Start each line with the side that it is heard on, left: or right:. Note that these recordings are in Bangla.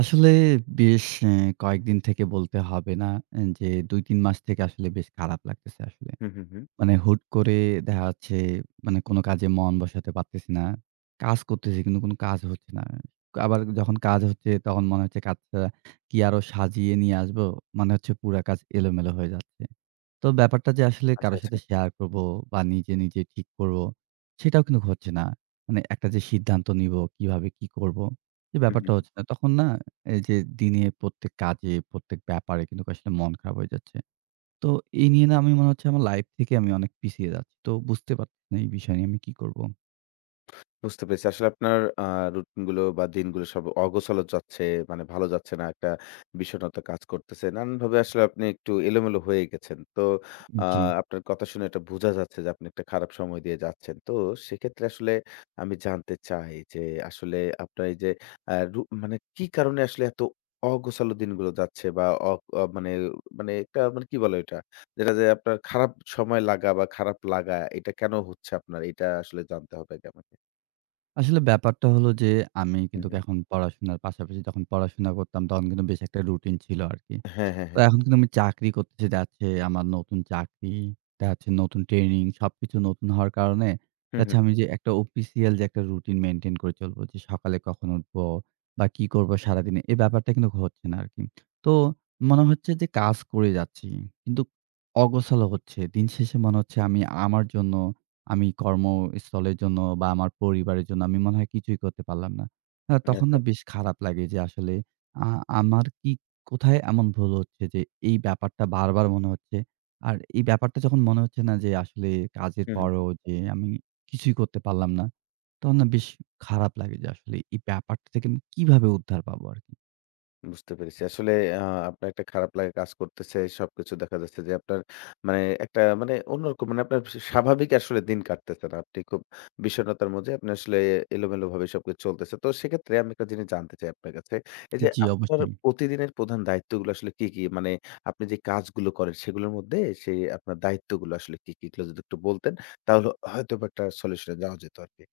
right: আসলে বেশ কয়েকদিন থেকে বলতে হবে না যে ২-৩ মাস থেকে আসলে বেশ খারাপ লাগতেছে আসলে।
left: হুম, হুম, হুম।
right: মানে হুট করে দেখা যাচ্ছে মানে কোনো কাজে মন বসাতে পারতেছি না। কাজ করতেছি কিন্তু কোনো কাজ হচ্ছে না। আবার যখন কাজ হচ্ছে তখন মনে হচ্ছে কাজটা কি আরো সাজিয়ে নিয়ে আসবো? মানে হচ্ছে পুরা কাজ এলোমেলো হয়ে যাচ্ছে। তো ব্যাপারটা যে আসলে
left: আচ্ছা,
right: কারো
left: আচ্ছা।
right: সাথে শেয়ার করব বা নিজে, নিজে ঠিক করব, সেটাও কিন্তু হচ্ছে না। মানে একটা যে সিদ্ধান্ত নিব, কিভাবে কি করব, সে
left: হুম,
right: ব্যাপারটা
left: হুম,
right: হচ্ছে না। তখন না এই যে দিনে প্রত্যেক কাজে, প্রত্যেক ব্যাপারে কিন্তু আসলে মন খারাপ হয়ে যাচ্ছে। তো এই নিয়ে না আমি মনে হচ্ছে আমার লাইফ থেকে আমি অনেক পিছিয়ে যাচ্ছি। তো বুঝতে পারতেছি না এই বিষয় নিয়ে আমি কি করব?
left: বুঝতে পেরেছি। আসলে আপনার রুটিন গুলো বা দিনগুলো সব অগোছালো যাচ্ছে। মানে ভালো যাচ্ছে না। একটা বিষণ্ণতা কাজ করতেছে। নানানভাবে আসলে আপনি একটু এলোমেলো হয়ে গেছেন। তো আ
right: জি।
left: আপনার কথা শুনে এটা বোঝা যাচ্ছে যে আপনি একটা খারাপ সময় দিয়ে যাচ্ছেন। তো সেক্ষেত্রে আসলে আমি জানতে চাই যে আসলে আপনার এই যে আ রু মানে কি কারণে আসলে এত অগোছালো দিনগুলো যাচ্ছে বা অ অ মানে মানে একটা মানে কি বলে এটা? যেটা যে আপনার খারাপ সময় লাগা বা খারাপ লাগা এটা কেন হচ্ছে আপনার? এটা আসলে জানতে হবে আগে আমাকে।
right: আসলে ব্যাপারটা হলো যে আমি
left: হুম,
right: কিন্তু
left: হুম।
right: এখন পড়াশোনার পাশাপাশি যখন পড়াশোনা করতাম তখন কিন্তু বেশ একটা রুটিন ছিল আরকি।
left: হ্যাঁ, হ্যাঁ,
right: তো
left: হ্যাঁ।
right: এখন কিন্তু আমি চাকরি করতেছি যাচ্ছে আমার নতুন চাকরি, দেখাচ্ছে নতুন ট্রেনিং সবকিছু নতুন হওয়ার কারণে
left: হুম, হুম।
right: দেখাচ্ছে আমি যে একটা অফিসিয়াল যে একটা রুটিন মেইনটেইন করে চলবো যে সকালে কখন উঠবো বা কি করবো সারাদিনে এই ব্যাপারটা কিন্তু হচ্ছে না আরকি। তো মনে হচ্ছে যে কাজ করে যাচ্ছি কিন্তু অগোছালো হচ্ছে। দিন শেষে মনে হচ্ছে আমি আমার জন্য, আমি কর্মস্থলের জন্য বা আমার পরিবারের জন্য আমি মনে হয় কিছুই করতে পারলাম না। তখন
left: আচ্ছা।
right: না বেশ খারাপ লাগে যে আসলে আ আমার কি কোথায় এমন ভুল হচ্ছে যে এই ব্যাপারটা বারবার মনে হচ্ছে? আর এই ব্যাপারটা যখন মনে হচ্ছে না যে আসলে কাজের
left: হুম, হুম, হুম।
right: পরেও যে আমি কিছুই করতে পারলাম না, তখন না বেশ খারাপ লাগে যে আসলে এই ব্যাপারটা থেকে আমি কিভাবে উদ্ধার পাবো আরকি?
left: বুঝতে পেরেছি। আসলে আ আপনার একটা খারাপ লাগা কাজ করতেছে। সবকিছু দেখা যাচ্ছে যে আপনার মানে একটা মানে অন্যরকম মানে আপনার স্বাভাবিক আসলে দিন কাটতেছে না। আপনি খুব বিষণ্ণতার মধ্যে আপনি আসলে এলোমেলোভাবে সবকিছু চলতেছে। তো সেক্ষেত্রে আমি একটা জিনিস জানতে চাই আপনার কাছে। এই যে
right: জি,
left: আপনার
right: অবশ্যই।
left: প্রতিদিনের প্রধান দায়িত্বগুলো আসলে কি, কি? মানে আপনি যে কাজগুলো করেন সেগুলোর মধ্যে সেই আপনার দায়িত্বগুলো আসলে কি, কি? এগুলো যদি একটু বলতেন তাহলে হয়তোবা একটা সলিউশন এ যাওয়া যেত আরকি।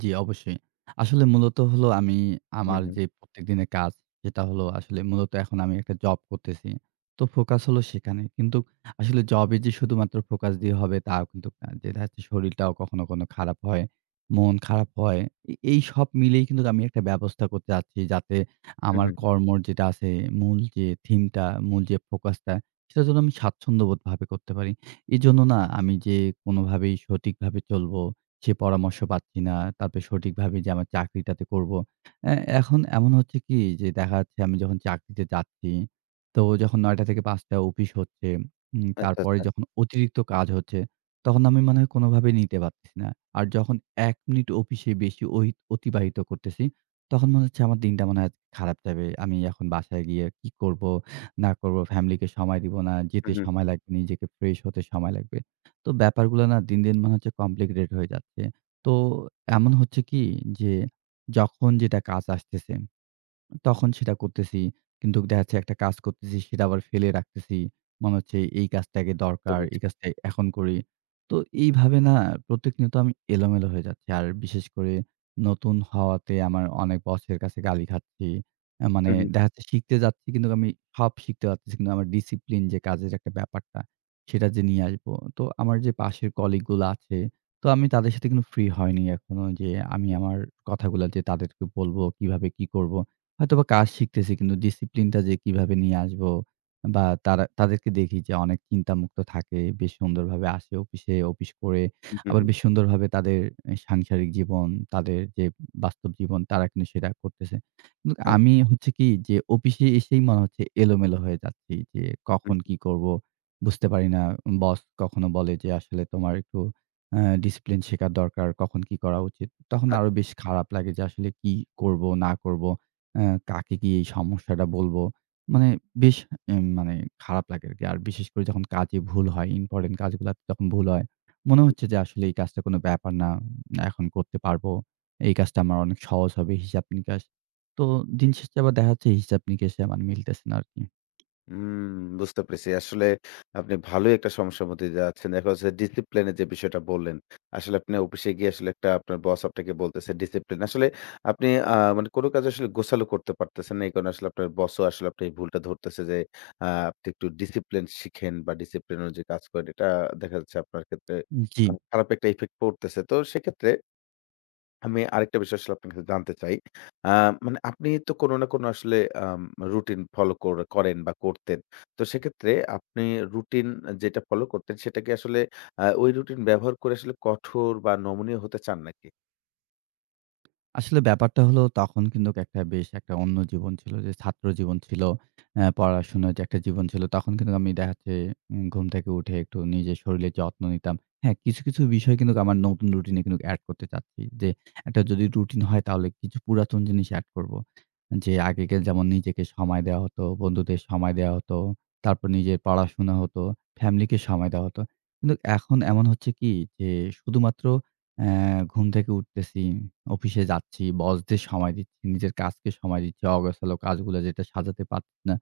right: জি, অবশ্যই। আসলে মূলত হলো আমি
left: হুম,
right: আমার
left: হুম।
right: যে প্রত্যেকদিনের কাজ সেটা হলো আসলে মূলত এখন আমি একটা জব করতেছি। তো ফোকাস হলো সেখানে। কিন্তু আসলে জবে যে শুধুমাত্র ফোকাস দিয়ে হবে তাও কিন্তু না। যে দেখা যাচ্ছে শরীরটাও কখনো, কখনো খারাপ হয়, মন খারাপ হয়। এই সব মিলেই কিন্তু আমি একটা ব্যবস্থা করতে চাচ্ছি যাতে
left: হুম,
right: আমার
left: হুম।
right: কর্মর যেটা আছে মূল যে থিমটা, মূল যে ফোকাসটা সেটা যেন আমি স্বাচ্ছন্দ্যবোধভাবে করতে পারি। এজন্য না আমি যে কোনোভাবেই সঠিকভাবে চলবো সে পরামর্শ পাচ্ছি না। তারপরে সঠিকভাবে যে আমার চাকরিটাতে করব। অ্যা এখন এমন হচ্ছে কি যে দেখা যাচ্ছে আমি যখন চাকরিতে যাচ্ছি, তো যখন ৯ঃ০০ থেকে ৫ঃ০০ অফিস হচ্ছে,
left: আচ্ছা,
right: তারপরে
left: আচ্ছা।
right: যখন অতিরিক্ত কাজ হচ্ছে, তখন আমি মনে হয় কোনোভাবেই নিতে পারতেছি না। আর যখন ১ মিনিট অফিসে বেশি ওহি অতিবাহিত করতেছি, তখন মনে হচ্ছে আমার দিনটা মনে হয় আজকে খারাপ যাবে। আমি এখন বাসায় গিয়ে কি করব না করব, ফ্যামিলিকে সময় দিব না, যেতে
left: হুম, হুম।
right: সময় লাগবে, নিজেকে ফ্রেশ হতে সময় লাগবে। তো ব্যাপারগুলো না দিন, দিন মনে হচ্ছে কমপ্লিকেটেড হয়ে যাচ্ছে। তো এমন হচ্ছে কি যে, যখন যেটা কাজ আসতেছে তখন সেটা করতেছি। কিন্তু দেখা যাচ্ছে একটা কাজ করতেছি, সেটা আবার ফেলে রাখতেছি। মনে হচ্ছে এই কাজটা আগে
left: বুঝতে
right: দরকার,
left: পেরেছি।
right: এই কাজটা এখন করি। তো এইভাবে না প্রতিনিয়ত আমি এলোমেলো হয়ে যাচ্ছি। আর বিশেষ করে নতুন হওয়াতে আমার অনেক বসের কাছে গালি খাচ্ছি। মানে
left: হু, হু,
right: দেখা যাচ্ছে শিখতে যাচ্ছি কিন্তু আমি সব শিখতে পারতেছি। কিন্তু আমার ডিসিপ্লিন যে কাজের একটা ব্যাপারটা, সেটা যে নিয়ে আসবো। তো আমার যে পাশের কলিগ গুলো আছে, তো আমি তাদের সাথে কিন্তু ফ্রি হয়নি এখনো যে আমি আমার কথাগুলা যে তাদেরকে বলবো, কিভাবে কি করব। হয়তোবা কাজ শিখতেছি কিন্তু ডিসিপ্লিনটা যে কিভাবে নিয়ে আসবো বা তারা তাদেরকে দেখি যে অনেক চিন্তামুক্ত থাকে। বেশ সুন্দরভাবে আসে অফিসে, অফিস করে
left: হু, হু,
right: আবার
left: হু।
right: বেশ সুন্দরভাবে তাদের সাংসারিক জীবন, তাদের যে বাস্তব জীবন তারা কিন্তু সেটা করতেছে। কিন্তু
left: আ
right: আমি হচ্ছে কি যে অফিসে এসেই মনে হচ্ছে এলোমেলো হয়ে যাচ্ছি যে
left: হু,
right: কখন কি করব বুঝতে পারি না। বস কখনো বলে যে আসলে তোমার একটু ডিসিপ্লিন শেখার দরকার, কখন কি করা উচিত। তখন
left: আ
right: আরো বেশ খারাপ লাগে যে আসলে কি করব না করব। কাকে গিয়ে এই সমস্যাটা বলব? মানে বেশ মানে খারাপ লাগে আরকি। আর বিশেষ করে যখন কাজে ভুল হয়, ইম্পোর্টেন্ট কাজগুলাতে যখন ভুল হয়, মনে হচ্ছে যে আসলে এই কাজটা কোনো ব্যাপার না। এখন করতে পারব। এই কাজটা আমার অনেক সহজ হবে হিসাব নিকাশ। তো দিন শেষে আবার দেখা যাচ্ছে হিসাব নিকাশে আমার মিলতেছে না আরকি।
left: হুম, বুঝতে পেরেছি। আসলে আপনি ভালোই একটা সমস্যার মধ্যে দিয়ে যাচ্ছেন। দেখা যাচ্ছে ডিসিপ্লিন এর যে বিষয়টা বললেন। আসলে আপনি অফিসে গিয়ে আসলে একটা আপনার বস আপনাকে বলতেছে ডিসিপ্লিন। আসলে আপনি মানে কোনো কাজ আসলে গোছালো করতে পারতেছেন না। এই কারণে আসলে আপনার বসও আসলে আপনার এই ভুলটা ধরতেছে যে আপনি একটু ডিসিপ্লিন শিখেন বা ডিসিপ্লিন অনুযায়ী কাজ করেন। এটা দেখা যাচ্ছে আপনার ক্ষেত্রে
right: জি।
left: খারাপ একটা ইফেক্ট পড়তেছে। তো সেক্ষেত্রে আমি আরেকটা বিষয় আসলে আপনার কাছে জানতে চাই। আ মানে আপনি তো কোনো না কোনো আসলে আম রুটিন ফলো কর করেন বা করতেন। তো সেক্ষেত্রে আপনি রুটিন যেটা ফলো করতেন সেটাকে আসলে ওই রুটিন ব্যবহার করে আসলে কঠোর বা নমনীয় হতে চান নাকি?
right: আসলে ব্যাপারটা হলো তখন কিন্তু একটা বেশ একটা অন্য জীবন ছিল যে ছাত্র জীবন ছিল। পড়াশোনার যে একটা জীবন ছিল তখন কিন্তু আমি দেখা যাচ্ছে ঘুম থেকে উঠে একটু নিজের শরীরের যত্ন নিতাম। হ্যাঁ, কিছু, কিছু বিষয় কিন্তু আমার নতুন রুটিনে কিন্তু এড করতে চাচ্ছি। যে একটা যদি রুটিন হয় তাহলে কিছু পুরাতন জিনিস এড করব। যে আগেকে যেমন নিজেকে সময় দেওয়া হতো, বন্ধুদের সময় দেওয়া হতো, তারপর নিজের পড়াশোনা হতো, ফ্যামিলিকে সময় দেওয়া হতো। কিন্তু এখন এমন হচ্ছে কি যে শুধুমাত্র অ্যা ঘুম থেকে উঠতেছি, অফিসে যাচ্ছি, বসদের সময় দিচ্ছি, নিজের কাজকে সময় দিচ্ছি। অগোছালো কাজগুলো যেটা সাজাতে পারছি না।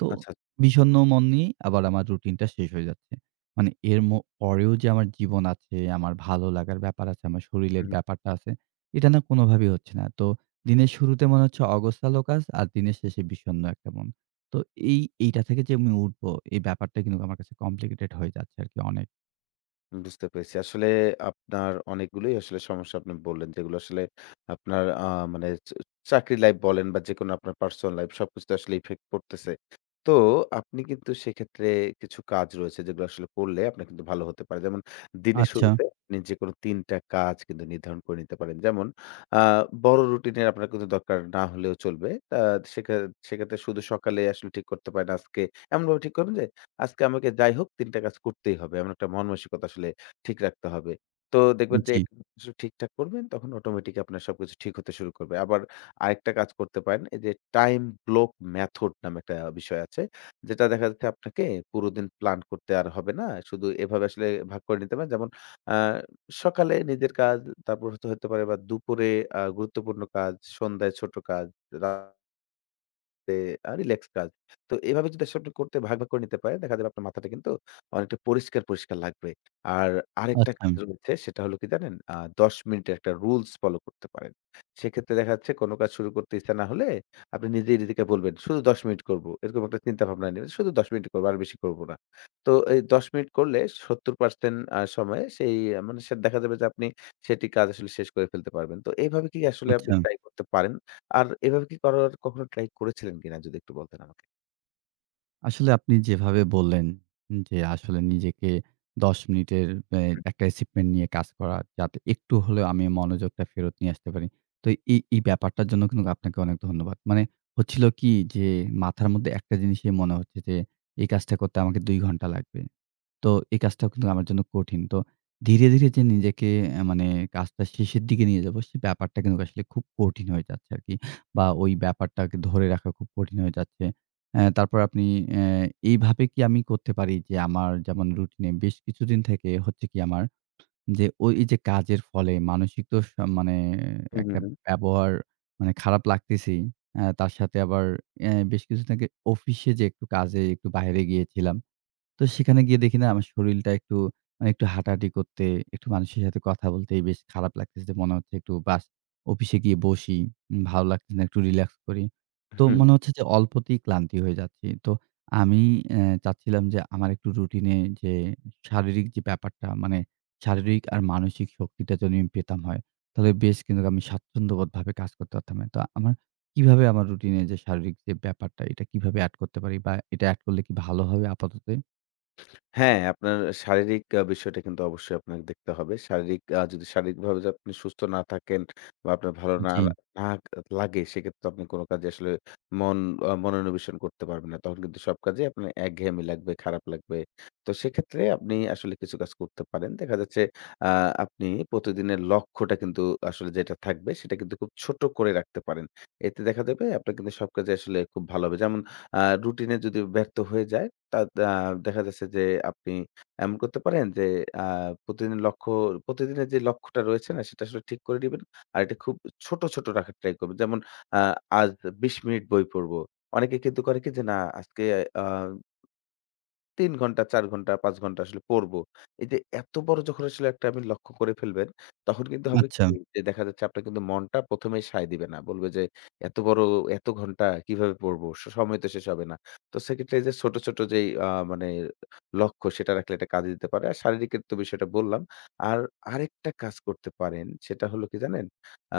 right: তো
left: আচ্ছা।
right: বিষণ্ণ মন নিয়ে আবার আমার রুটিনটা শেষ হয়ে যাচ্ছে। মানে এর পরেও যে আমার জীবন আছে, আমার ভালো লাগার ব্যাপার আছে, আমার
left: হু,
right: শরীরের
left: হু।
right: ব্যাপারটা আছে, এটা না কোনোভাবেই হচ্ছে না। তো দিনের শুরুতে মনে হচ্ছে অগোছালো কাজ আর দিনের শেষে বিষণ্ণ একটা মন। তো এইটা থেকে যে আমি উঠবো, এই ব্যাপারটা কিন্তু আমার কাছে কমপ্লিকেটেড হয়ে যাচ্ছে আরকি অনেক।
left: বুঝতে পেরেছি। আসলে আপনার অনেকগুলোই আসলে সমস্যা আপনি বললেন, যেগুলো আসলে আপনার মানে চাকরি লাইফ বলেন বা যেকোনো আপনার পার্সোনাল লাইফ সবকিছুতে আসলে ইফেক্ট পড়তেছে। তো আপনি কিন্তু সেক্ষেত্রে কিছু কাজ রয়েছে যেগুলো আসলে করলে আপনার কিন্তু ভালো হতে পারে। যেমন দিনের
right: আচ্ছা।
left: শুরুতে আপনি যেকোনো ৩ টা কাজ কিন্তু নির্ধারণ করে নিতে পারেন। যেমন আ বড় রুটিনের আপনার কিন্তু দরকার না হলেও চলবে। আ সেখা সেক্ষেত্রে শুধু সকালে আসলে ঠিক করতে পারেন আজকে এমনভাবে ঠিক করবেন যে আজকে আমাকে যাই হোক ৩ টা কাজ করতেই হবে। এমন একটা মন মানসিকতা আসলে ঠিক রাখতে হবে। তো দেখবেন যে
right: জি।
left: ঠিকঠাক করবেন তখন অটোমেটিক আপনার সবকিছু ঠিক হতে শুরু করবে। আবার আরেকটা কাজ করতে পারেন এই যে টাইম ব্লক মেথড নামে একটা বিষয় আছে। যেটা দেখা যাচ্ছে আপনাকে পুরো দিন প্ল্যান করতে আর হবে না। শুধু এভাবে আসলে ভাগ করে নিতে পারেন। যেমন আ সকালে নিজের কাজ তারপর হতে হতে পারে বা দুপুরে গুরুত্বপূর্ণ কাজ, সন্ধ্যায় ছোট কাজ, রা তে রিল্যাক্স কাজ। তো এভাবে যদি আসলে আপনি করতে ভাগ, ভাগ করে নিতে পারেন, দেখা যাবে আপনার মাথাটা কিন্তু অনেকটা পরিষ্কার, পরিষ্কার লাগবে। আর আরেকটা
right: আচ্ছা,
left: কাজ রয়েছে সেটা হলো কি জানেন? ১০ মিনিটের একটা রুলস ফলো করতে পারেন। সেক্ষেত্রে দেখা যাচ্ছে কোনো কাজ শুরু করতে ইচ্ছা না হলে আপনি নিজেই নিজেকে বলবেন, "শুধু ১০ মিনিট করব।" এরকম একটা চিন্তা ভাবনা নিবেন। শুধু ১০ মিনিট করব, আর বেশি করব না। তো এই ১০ মিনিট করলে ৭০% সময়ে সেই মানে সে দেখা যাবে যে আপনি সেটি কাজ আসলে শেষ করে ফেলতে পারবেন। তো এইভাবে কি আসলে আপনি
right: আচ্ছা।
left: ট্রাই করতে পারেন? আর এভাবে কি করার কখনো ট্রাই করেছিলেন কিনা যদি একটু বলতেন আমাকে?
right: আসলে আপনি যেভাবে বললেন যে আসলে নিজেকে ১০ মিনিটের এ একটা অ্যাচিভমেন্ট নিয়ে কাজ করা যাতে একটু হলেও আমি মনোযোগটা ফেরত নিয়ে আসতে পারি। তো এই ব্যাপারটার জন্য কিন্তু আপনাকে অনেক ধন্যবাদ। মানে হচ্ছিল কি যে মাথার মধ্যে একটা জিনিসই মনে হচ্ছে যে এই কাজটা করতে আমাকে ২ ঘন্টা লাগবে। তো এই কাজটাও কিন্তু আমার জন্য কঠিন। তো ধীরে, ধীরে যে নিজেকে মানে কাজটা শেষের দিকে নিয়ে যাবো, সে ব্যাপারটা কিন্তু আসলে খুব কঠিন হয়ে যাচ্ছে আরকি। বা ওই ব্যাপারটাকে ধরে রাখা খুব কঠিন হয়ে যাচ্ছে। তারপর আপনি অ্যা এইভাবে কি আমি করতে পারি যে আমার যেমন রুটিনে বেশ কিছুদিন থেকে হচ্ছে কি আমার যে এই যে কাজের ফলে মানসিক তো মানে
left: হুম, হুম,
right: একটা
left: হুম।
right: ব্যবহার মানে খারাপ লাগতেছেই। তার সাথে আবার বেশ কিছুদিন আগে অফিসে যে একটু কাজে একটু বাইরে গিয়েছিলাম। তো সেখানে গিয়ে দেখি না আমার শরীলটা একটু মানে একটু হাঁটাহাঁটি করতে, একটু মানুষের সাথে কথা বলতেই বেশ খারাপ লাগতেছে। মনে হচ্ছে একটু অফিসে গিয়ে বসি। ভালো লাগতেছে না, একটু রিল্যাক্স করি। তো
left: হুম,
right: মনে হচ্ছে যে অল্পতেই ক্লান্তি হয়ে যাচ্ছি। তো আমি চাচ্ছিলাম যে আমার একটু রুটিনে যে শারীরিক যে ব্যাপারটা মানে শারীরিক আর মানসিক শক্তিটা যদি আমি পেতাম হয়, তাহলে বেশ কিন্তু আমি স্বাচ্ছন্দ্যবোধভাবে কাজ করতে পারতাম। তো আমার কিভাবে আমার রুটিনে যে শারীরিক যে ব্যাপারটা এটা কিভাবে এড করতে পারি বা এটা এড করলে কি ভালো হবে আপাততে?
left: হ্যাঁ, আপনার শারীরিক বিষয়টা কিন্তু অবশ্যই আপনাকে দেখতে হবে। শারীরিক আ যদি শারীরিকভাবে যদি আপনি সুস্থ না থাকেন বা আপনার ভালো না
right: জি।
left: হুম। না লাগে সেক্ষেত্রে আপনি কোন কাজে আসলে মন আ মনোনিবেশন করতে পারবেন না। তখন কিন্তু সব কাজেই আপনার একঘেয়েমি লাগবে, খারাপ লাগবে। তো সেক্ষেত্রে আপনি আসলে কিছু কাজ করতে পারেন। দেখা যাচ্ছে আ আপনি প্রতিদিনের লক্ষ্যটা কিন্তু আসলে যেটা থাকবে সেটা কিন্তু খুব ছোট করে রাখতে পারেন। এতে দেখা যাবে আপনার কিন্তু সব কাজে আসলে খুব ভালো হবে। যেমন রুটিন এ যদি ব্যর্থ হয়ে যায় তা দা দেখা যাচ্ছে যে আপনি এমন করতে পারেন যে আ প্রতিদিন লক্ষ্য প্রতিদিনের যে লক্ষ্যটা রয়েছে না সেটা আসলে ঠিক করে নিবেন। আর এটা খুব ছোট, ছোট রাখার ট্রাই করবেন। যেমন আ আজ ২০ মিনিট বই পড়ব। অনেকে কিন্তু করে কি যে না আজকে আ ৩ ঘন্টা, ৪ ঘন্টা, ৫ ঘন্টা আসলে পড়বো। এই যে এত বড় যখন আসলে একটা আপনি লক্ষ্য করে ফেলবেন, তখন কিন্তু হবে
right: আচ্ছা,
left: কি যে দেখা যাচ্ছে আপনার কিন্তু মনটা ১ম এই সায় দিবে না। বলবে যে এত বড় এত ঘন্টা কিভাবে পড়বো? সময় তো শেষ হবে না। তো সেক্ষেত্রে এই যে ছোট, ছোট যেই মানে লক্ষ্য সেটা রাখলে এটা কাজে দিতে পারে। আর শারীরিক এর তো বিষয়টা বললাম। আর আরেকটা কাজ করতে পারেন সেটা হলো কি জানেন?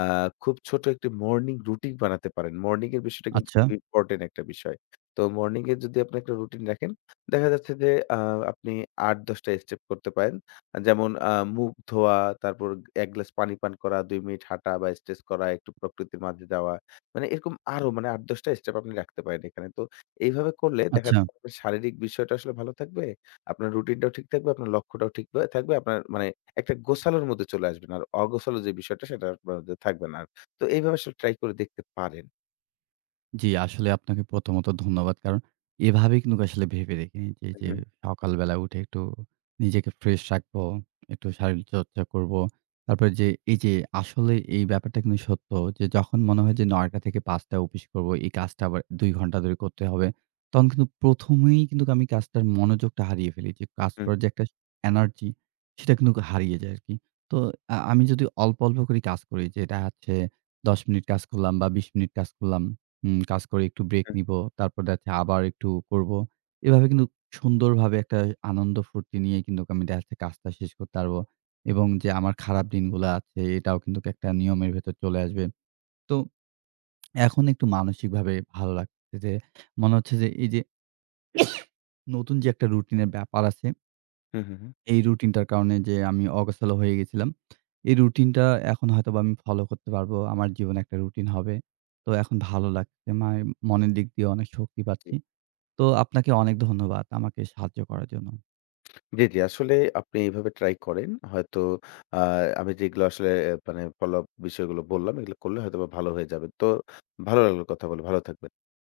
left: আ খুব ছোট একটি মর্নিং রুটিন বানাতে পারেন। মর্নিং এর বিষয়টা কিন্তু
right: আচ্ছা,
left: ইম্পোর্টেন্ট একটা বিষয়। তো মর্নিং এ যদি আপনি একটা রুটিন রাখেন দেখা যাচ্ছে যে আ আপনি ৮-১০ টা স্টেপ করতে পারেন। যেমন মুখ ধোয়া, তারপর ১ গ্লাস পানি পান করা, ২ মিনিট হাঁটা বা স্ট্রেচ করা, একটু প্রকৃতির মাঝে যাওয়া। মানে এরকম আরো মানে ৮-১০ টা স্টেপ আপনি রাখতে পারেন এখানে। তো এইভাবে করলে দেখা
right: আচ্ছা।
left: যাচ্ছে আপনার শারীরিক বিষয়টা আসলে ভালো থাকবে। আপনার রুটিনটাও ঠিক থাকবে, আপনার লক্ষ্যটাও ঠিক থাকবে। আপনার মানে একটা গোছালোর মধ্যে চলে আসবেন। আর অগোছালো যে বিষয়টা সেটা আপনার মধ্যে থাকবে না আর। তো এইভাবে আসলে ট্রাই করে দেখতে পারেন।
right: জি, আসলে আপনাকে প্রথমত ধন্যবাদ। কারণ এভাবে কিন্তু আসলে ভেবে দেখিনি যে, যে
left: হুম,
right: সকালবেলা উঠে একটু নিজেকে ফ্রেশ রাখবো, একটু শারীরিক চর্চা করবো। তারপরে যে এই যে আসলে এই ব্যাপারটা কিন্তু সত্য যে যখন মনে হয় যে ৯ঃ০০ থেকে ৫ঃ০০ অফিস করবো, এই কাজটা আবার ২ ঘন্টা ধরে করতে হবে। তখন কিন্তু ১ম এই কিন্তু আমি কাজটার মনোযোগটা হারিয়ে ফেলি। যে কাজ
left: হুম,
right: করার যে একটা এনার্জি সেটা কিন্তু হারিয়ে যায় আরকি। তো আমি যদি অল্প, অল্প করে কাজ করি যে এটা হচ্ছে ১০ মিনিট কাজ করলাম বা ২০ মিনিট কাজ করলাম হুম, কাজ করে একটু ব্রেক
left: হুম,
right: নিবো। তারপর দেখা যাচ্ছে আবার একটু করব। এভাবে কিন্তু সুন্দরভাবে একটা আনন্দ ফুর্তি নিয়ে কিন্তু আমি দেখা যাচ্ছে কাজটা শেষ করতে পারব। এবং যে আমার খারাপ দিনগুলা আছে এটাও কিন্তু একটা নিয়মের ভেতর চলে আসবে। তো এখন একটু মানসিকভাবে ভালো লাগছে যে মনে হচ্ছে যে এই যে নতুন যে একটা রুটিনের ব্যাপার আছে,
left: হুম, হুম, হুম,
right: এই রুটিনটার কারণে যে আমি অগোছালো হয়ে গেছিলাম। এই রুটিনটা এখন হয়তোবা আমি ফলো করতে পারবো। আমার জীবনে একটা রুটিন হবে। তো এখন ভালো লাগছে। মনের দিক দিয়ে অনেক শক্তি
left: জি।
right: পাচ্ছি। তো আপনাকে অনেক ধন্যবাদ আমাকে সাহায্য করার জন্য।
left: জি, জি। আসলে আপনি এভাবে ট্রাই করেন। হয়তো আ আমি যেগুলো আসলে মানে ফলো আপ বিষয়গুলো বললাম, এগুলো করলে হয়তোবা ভালো হয়ে যাবে। তো ভালো লাগলো কথা বলে। ভালো থাকবেন।